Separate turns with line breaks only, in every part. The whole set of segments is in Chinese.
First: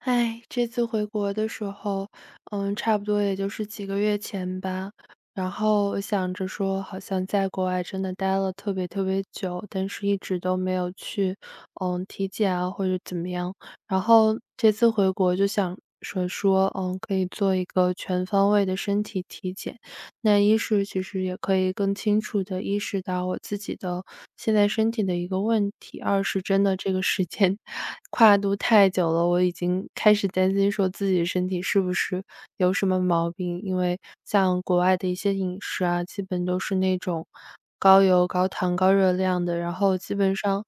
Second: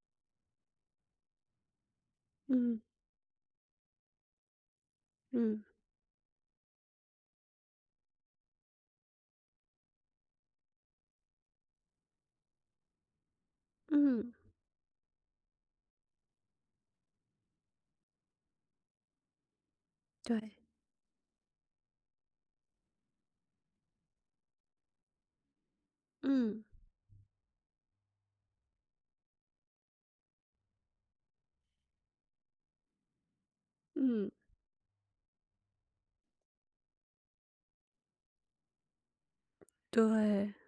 哎，这次回国的时候，
嗯
差不多也就是几个月前吧。然
嗯
后我想着说，好像在国外真的待了特别特别久，但是一直都没有去，体检啊或者怎么样。然
嗯，
后这次回国就想说，可以做一个全方位的身体体检。那
对，
一是其实也可以更清楚的意识到我自己的现在身体的一个问题，二是真
嗯
的这个时间 跨度太久了，我已经开始担心说自己身体是不是有什么毛病。因为
嗯，
像国外的一些饮食啊，基本都是那种高油、高糖、高热量的，然后基本
对，
上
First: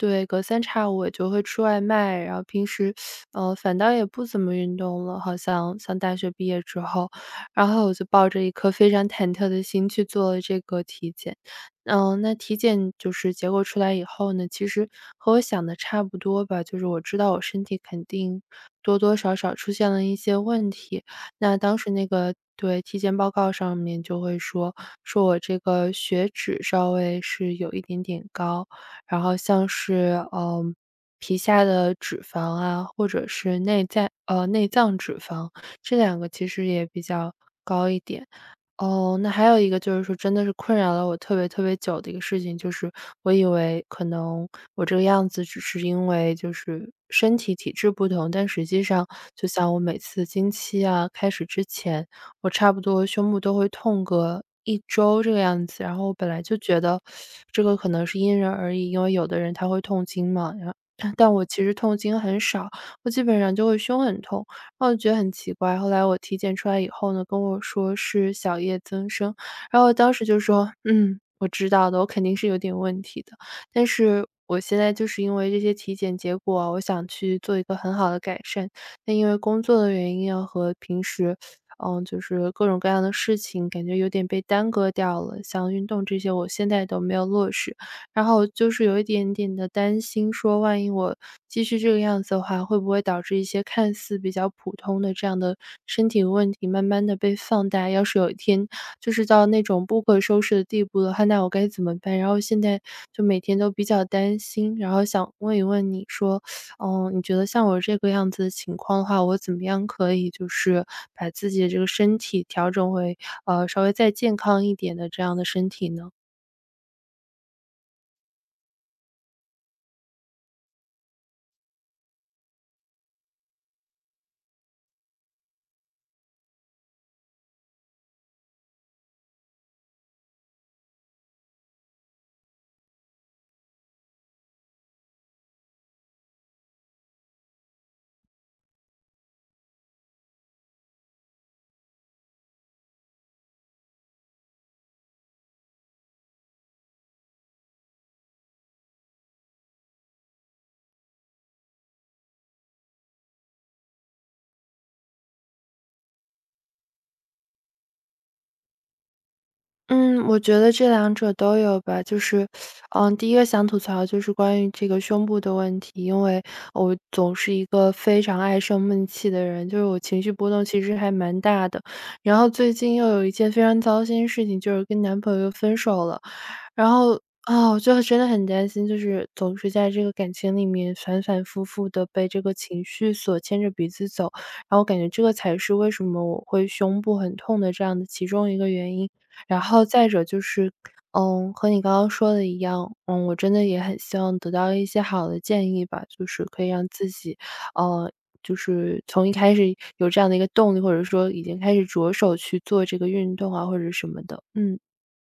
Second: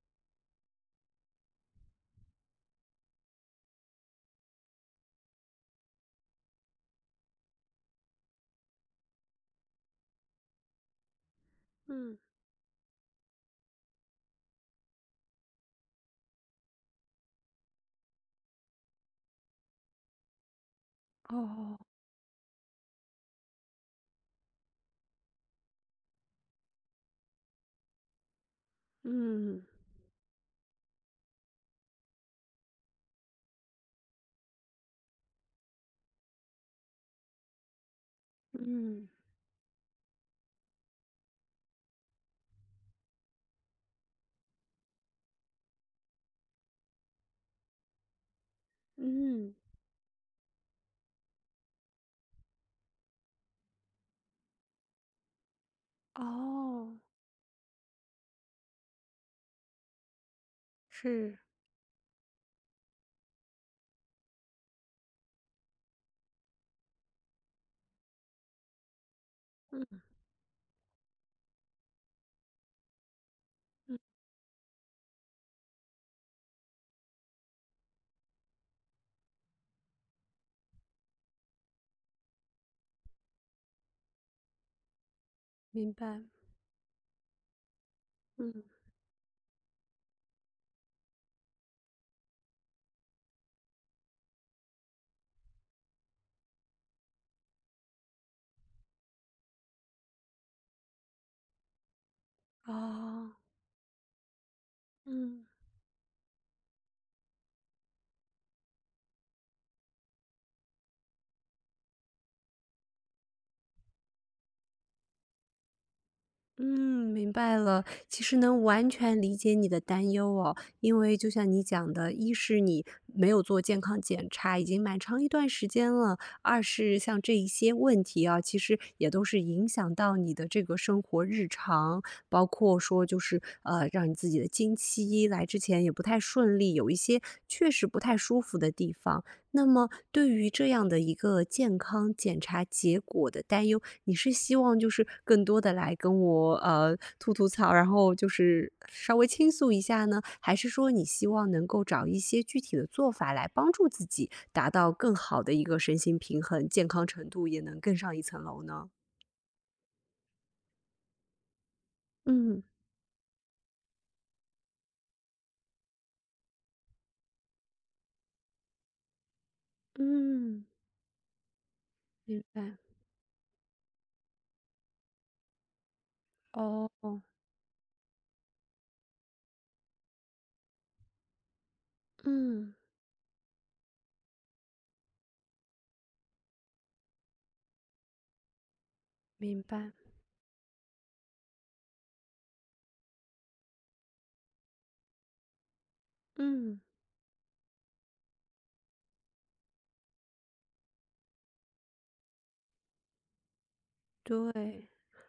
对，隔三差五我就会吃外卖，然后平时，反倒也不怎么运动了，好像像大学毕业之后。然后我就抱着一颗非常忐忑的心去做了这个体检。
嗯，
那体检就是结果出来以后呢，其实和我想的差不多吧，就是我知道我身体肯定多多少少出现了一些问题。那
哦，
当时那个对，体检报告上面就会说，说我这个血脂稍微是有一点点高，然后
嗯
像是，皮下的脂肪啊，或者是内在内脏脂肪，这两个其实也比较高一点。
嗯
哦，那还有一个就是说真的是困扰了我特别特别久的一个事情，就是我以为可能我这个样子只是因为就是身体体质不同，但实际上就
嗯，
像我每次经期啊开始之前，我差不多胸部都会痛个1周这个样子。然后我本来就觉
哦，
得这个可能是因人而异，因为有的人他会痛经嘛，然后但
是，
我其实痛经很少，我基本上就会胸很痛。我觉得很奇怪，后来我体检出来以后呢，跟我说是小叶增生，然
嗯
后我当时就说：“嗯，我知道的，我肯定是有点问题的。”但
嗯，
是我现在就是因为这些体检结果啊我想去做一个很好的改善，但因为工作的原因啊，和平时，就是各种各样的事情，感觉有点被耽搁掉了，像运
明
动这
白，
些我现在都没有落实。然后
嗯，
就是有一点点的担心，说万一我继续这个样子的话，会不会导致一些看似比较普通的这样的身体问题，慢慢的被放大？要是有一天就是到那种不可收拾的地步的话，那我该怎么办？然后现在就
哦，
每天都比较担心，然后想
嗯。
问一问你说，你觉得像我这个样子的情况的话，我怎么样可以就是把自己的这个身体调整为稍微再健康一点的这样的身体呢？
嗯，明白了。其实能完全理解你的担忧哦，因为就像你讲的，一是你没有做健康检查，已经蛮长一段时间了；二是像这一些问题啊，其实也都是影响到你的这个生活日常，包括说就是让你自己的经期来之前也不太顺利，有一些确实不太舒服的地方。那么对于这样的一个健康检查结果的担忧，你是希望就是更多的来跟我，吐吐槽，然后就是稍微倾诉一下呢？还是说你希望能够找一些具体的做法来帮助自己达到更好的一个身心平衡，健康程度也能更上一层楼呢？
嗯，我觉得这两者都有吧。就是，
嗯，
第一个想吐槽就是关于这个胸部的问题，因为我总是一个非常爱生闷气的人，就是我情绪波
嗯，
动其实还蛮大的。然
明
后最
白，
近又有一件非常糟心的事情，就是跟男朋友又分手了。
哦，
然后，啊，我就真的很担心，就是总是在这个感情里面反反复复的被这个
嗯，
情绪所牵着鼻子走，然后我感觉这个才是为什么我会胸部很痛的这样的其中一个原因。然
明
后
白，
再者就是，和你刚刚说的一样，我真的也很希望得到一些好的建议吧，就是可以
嗯。
让自己，呃，就是从一开始有这样的一个动力，或者说已经开始着手去做这个运动啊，或者什么的。嗯。
对，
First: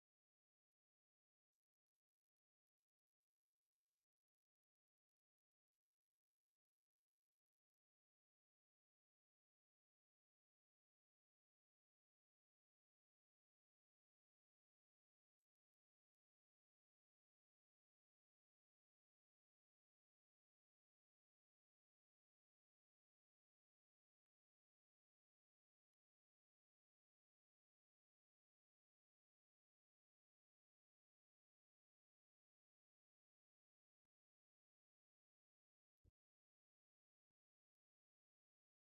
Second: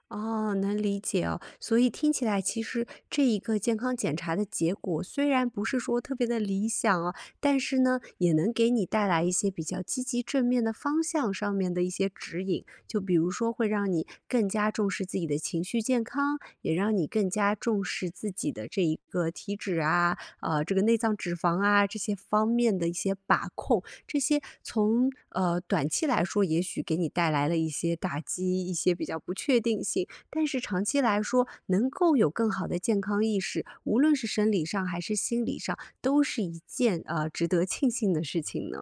哦，能理解哦。所以听起来，其实这一个健康检查的结果虽然不是说特别的理想哦，但是呢，也能给你带来一些比较积极正面的方向上面的一些指引。就比如说，会让你更加重视自己的情绪健康，也让你更加重视自己的这一个体脂啊，这个内脏脂肪啊这些方面的一些把控。这些从短期来说，也许给你带来了一些打击，一些比较不确定性，但是长期来说，能够有更好的健康意识，无论是生理上还是心理上，都是一件值得庆幸的事情呢。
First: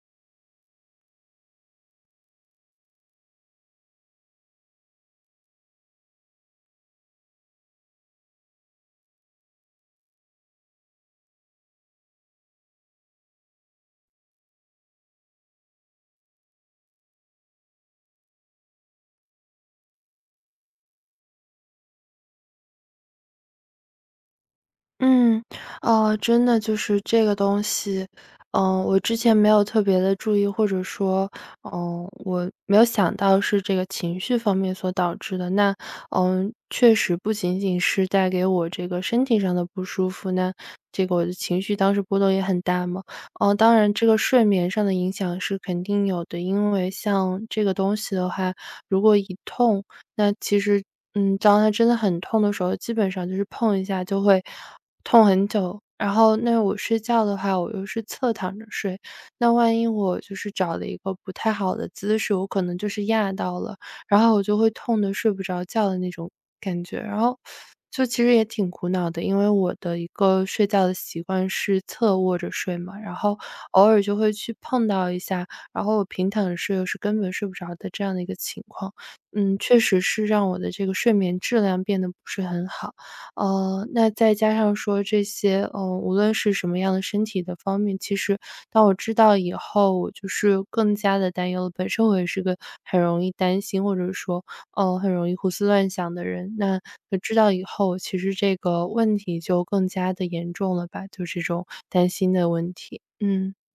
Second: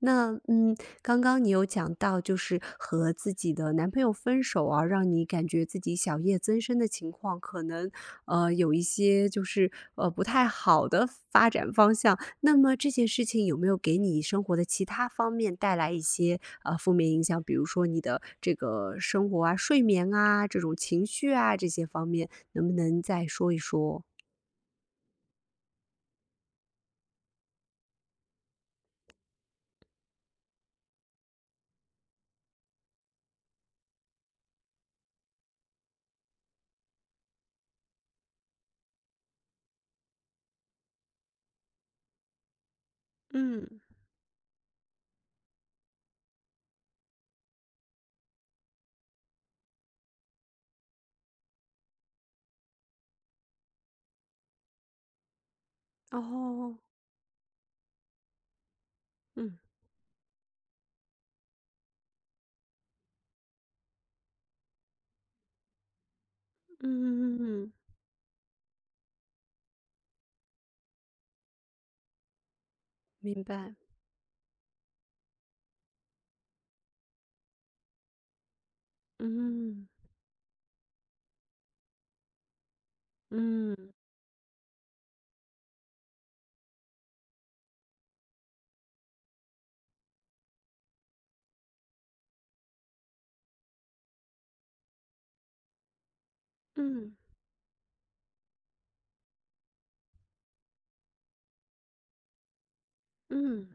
那刚刚你有讲到，就是和自己的男朋友分手啊，让你感觉自己小叶增生的情况，可能有一些就是不太好的发展方向。那么这件事情有没有给你生活的其他方面带来一些负面影响？比如说你的这个生活啊、睡眠啊、这种情绪啊这些方面，能不能再说一说？
嗯，哦，真的就是这个东西，我之前没有特别的注意，或者说，我没有想到是这个情绪方面所导致的。那，确实不仅仅是带给我这个身体上的不舒服，那这个我的情绪当时波动也很大嘛。当
嗯，
然这个睡眠上的影响是肯定有的，因为像这个东西的话，如果一痛，那其实，当它真的很痛的时候，基本上就是碰一下就会痛很久。然后那
哦，
我睡觉的话，我又是侧躺着睡，那
嗯
万一我就是找了一个不太好的姿势，我可能就是压到了，然后我就会痛得睡不着觉的那种
嗯
感觉。然
嗯
后
嗯，嗯
就其实也挺苦恼的，因为我的一个睡觉的习惯是侧卧着睡嘛，然后
明白，
偶尔就会去碰到一下，然后我平躺着睡又是根本睡不着的这样的一个情况。嗯，确
嗯。
实是让我的这个睡眠质量变得不是很好。
嗯
那再加上说这些，无论是什么样的身体的方面，其实当我知道以后，我就是更加的担忧了。本身我也是个很容易担心，或者说，很容易胡思乱想的人。那
嗯
就知道以后，其实这个问题就更加的严重了吧，就这种担心的问题，嗯。
嗯，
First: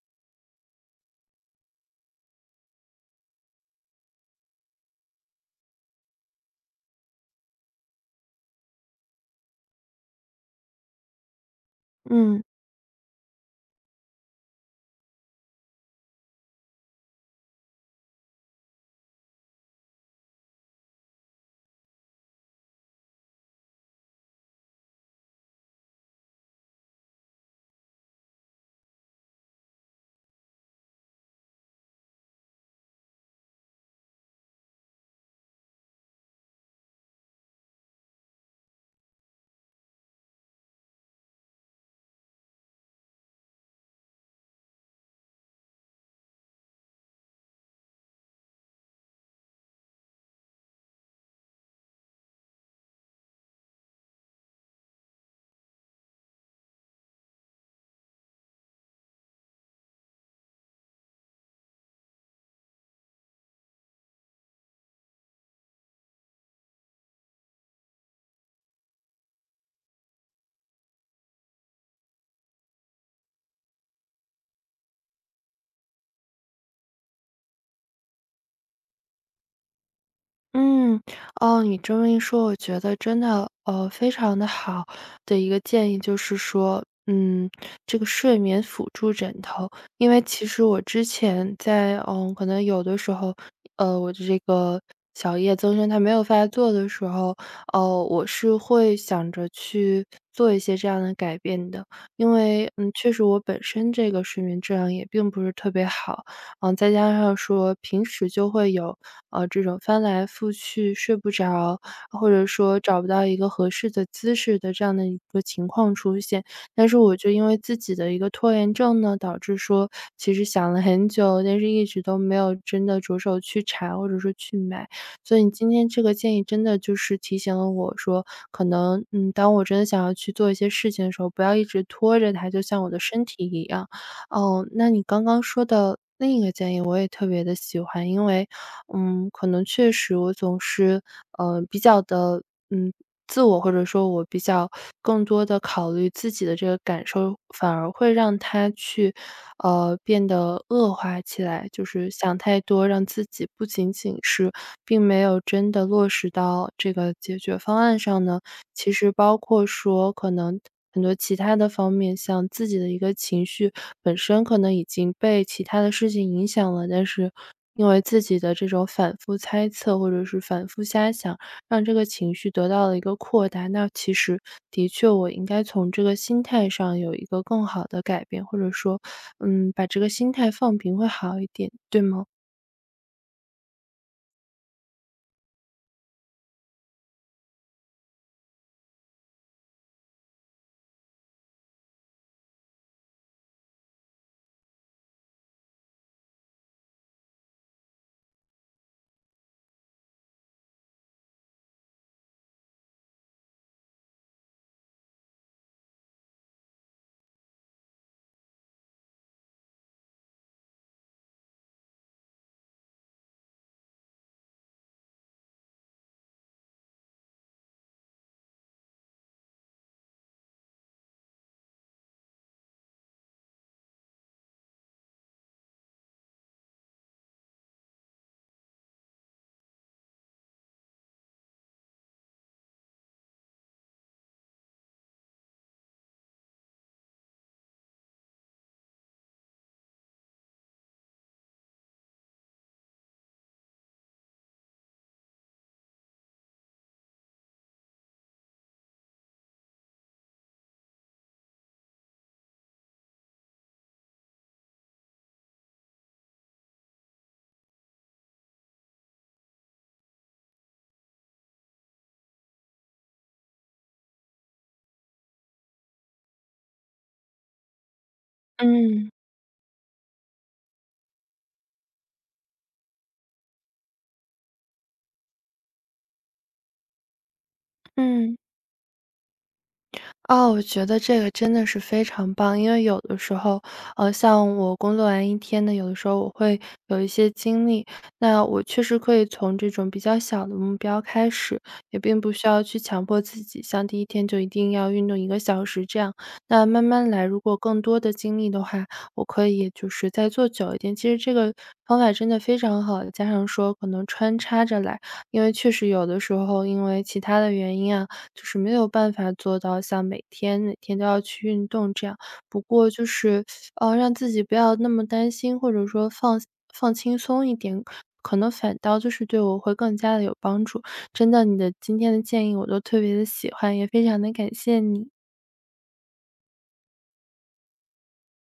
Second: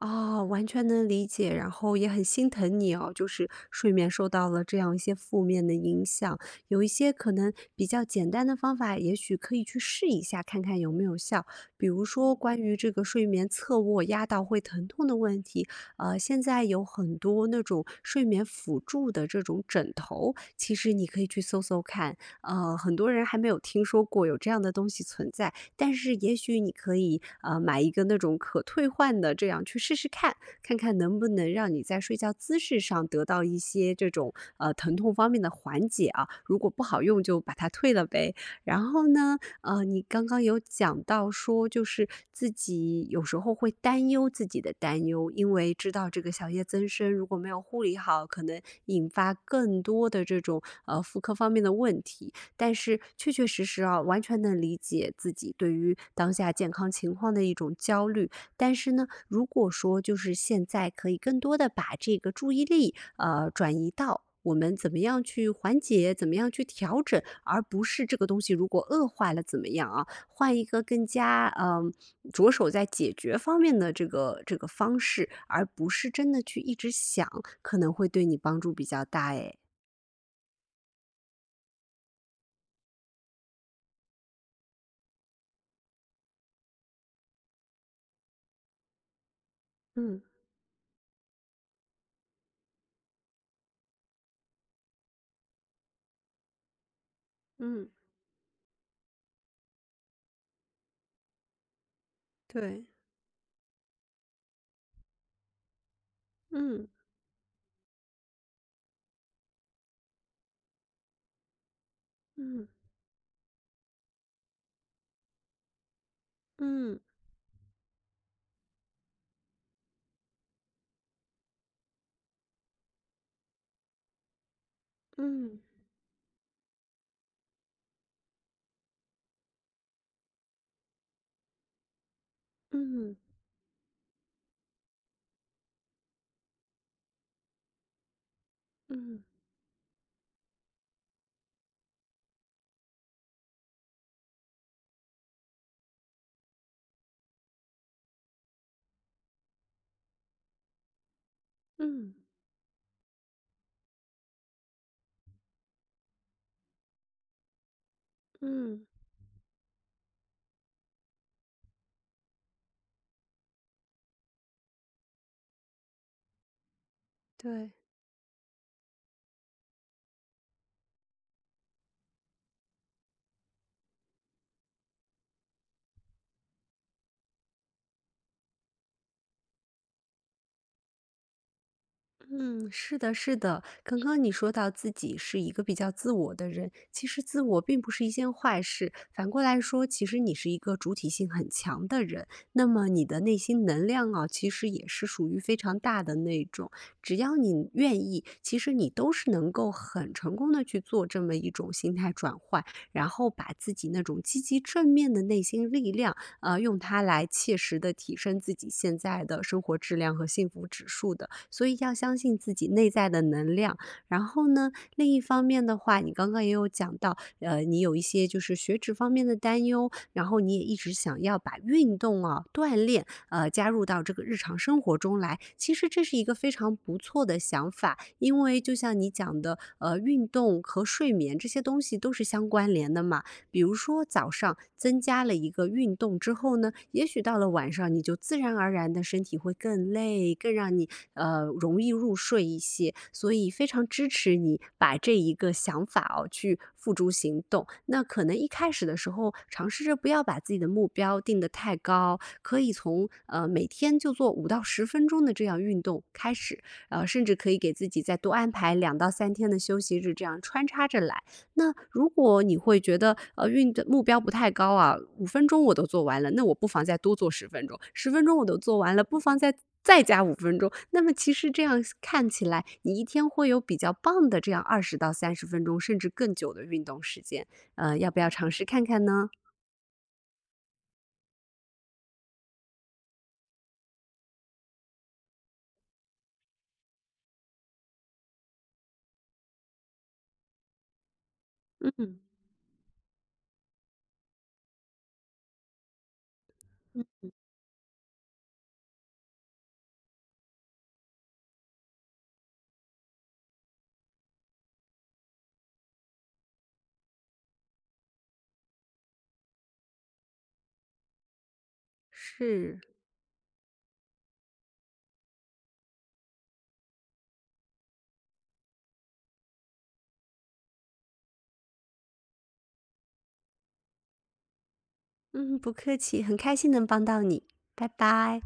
哦，完全能理解，然后也很心疼你哦，就是睡眠受到了这样一些负面的影响，有一些可能比较简单的方法，也许可以去试一下，看看有没有效。比如说
嗯。
关于这个睡眠侧卧压到会疼痛的问题，现在有很多那种睡眠辅助的这种枕头，其实你可以去搜搜看，很多人还没有听说过有这样的东西存在。但是也许你可以买一个那种可退换的，这样去试试看，看看能不能让你在睡觉姿势上得到一些这种疼痛方面的缓解啊。如果不好用，就把它退了呗。然后呢，你刚刚有讲到说，就是自己有时候会担忧自己的担忧，因为知道这个小叶增生如果没有护理好，可能引发更多的这种妇科方面的问题。但是确确实实啊，完全能理解自己对于当下健康情况的一种焦虑。但是呢，如果说就是现在可以更多的把这个注意力，转移到我们怎么样去缓解，怎么样去调整，而不是这个东西如果恶化了怎么样啊？换一个更加着手在解决方面的这个方式，而不是真的去一直想，可能会对你帮助比较大诶。
嗯，哦，你这么一说，我觉得真的，非常的好的一个建议就是说，这个睡眠辅助枕头。因
嗯
为其实我之前在可能有的时候，我的这个小叶增生它没有发作的时候，
嗯，
我是会想着去做一些这样的改变的。因为，
对，
确实我本身这个睡眠质量也并不是特别好，
嗯。
再加上说平时就会有，这种翻来覆去睡不着，或者
嗯
说找不到一个合适的姿势的这样的一个情况出现。但是
嗯
我就因为自己的一个拖延症呢，导致说其实想了很久，但是一直都没有真的着手去查或者说去买。所以你
嗯
今天这个建议真的就是提醒了我说，可能，当我真的想要去做一些事情的时候，不要一直拖着它，就像我的
嗯
身体一样。哦，那你刚刚说的另一个建议我也特别的喜欢，因为，
嗯
可能确实我总是，比较的，嗯，自我，或者说我比较更多的考虑自己的这个感受，反而会让它去，变得恶化起来。就是
嗯
想太多，让自己不仅仅是并没有真的落实到这个解决方案上呢，
嗯，
其实包括说可能很多其他的方面，像自己的一个情绪本身可能已经被其他的事情影响了，但是
对。
因为自己的这种反复猜测或者是反复瞎想，让这个情绪得到了一个扩大。那其实的确，我应该从这个心态上有一个更好的改变，或者说，把这个心态放平会好一点，对吗？
嗯，是的，是的。刚刚你说到自己是一个比较自我的人，其实自我并不是一件坏事。反过来说，其实你是一个主体性很强的人，那么你的内心能量啊，其实也是属于非常大的那种。只要你愿意，其实你都是能够很成功的去做这么一种心态转换，然后把自己那种积极正面的内心力量，用它来切实的提升自己现在的生活质量和幸福指数的。所以要相信自己内在的能量。然后呢，另一方面的话，你刚刚也有讲到，你有一些就是血脂方面的担忧，然后你也一直想要把运动啊、锻炼，加入到这个日常生活中来。其实这是一个非常不错的想法，因为就像你讲的，运动和睡眠这些东西都是相关联的嘛。比如说早上增加了一个运动之后呢，也许到了晚上你就自然而然的身体会更累，更让你容易入睡一些。所以非常支持你把这一个想法哦去付诸行动。那可能一开始的时候，尝试着不要把自己的目标定得太高，可以从每天就做5到10分钟的这样运动开始，甚至可以给自己再多安排2到3天的休息日，这样穿插着来。那如果你会觉得，运的目标不太高啊，五分钟我都做完了，那我不妨再多做十分钟，十分钟我都做完了，
嗯
不妨再加五分钟。那么其实这样看起来，你一天会有比较棒的这样20到30分钟，甚至更久的运动时间。要不要
嗯。
尝试看看呢？
哦，我觉得这个真的是非常棒，因为有的时候，像我工作完一天呢，有的时候我会有一些精力，那我确实可以从这种比较小的目标开始，也
嗯，
并不需要去强迫自己，像第一天就一定要运动1个小时这样。那慢慢来，如果更多的精力的话，我可以就是再做久一点。其实这个方法真的非常好，加上说可能穿插着来，因为确实有的时候因为其他的原因啊，就是没有办法做到像每天每天都要去运动这样。不
是。
过就是，让自己不要那么担心，或者说放轻松一点，可能反倒就是对我会更加的有帮助。真的，你的今天的建议我都特别的喜欢，也非常的感谢你。
嗯，不客气，很开心能帮到你，拜拜。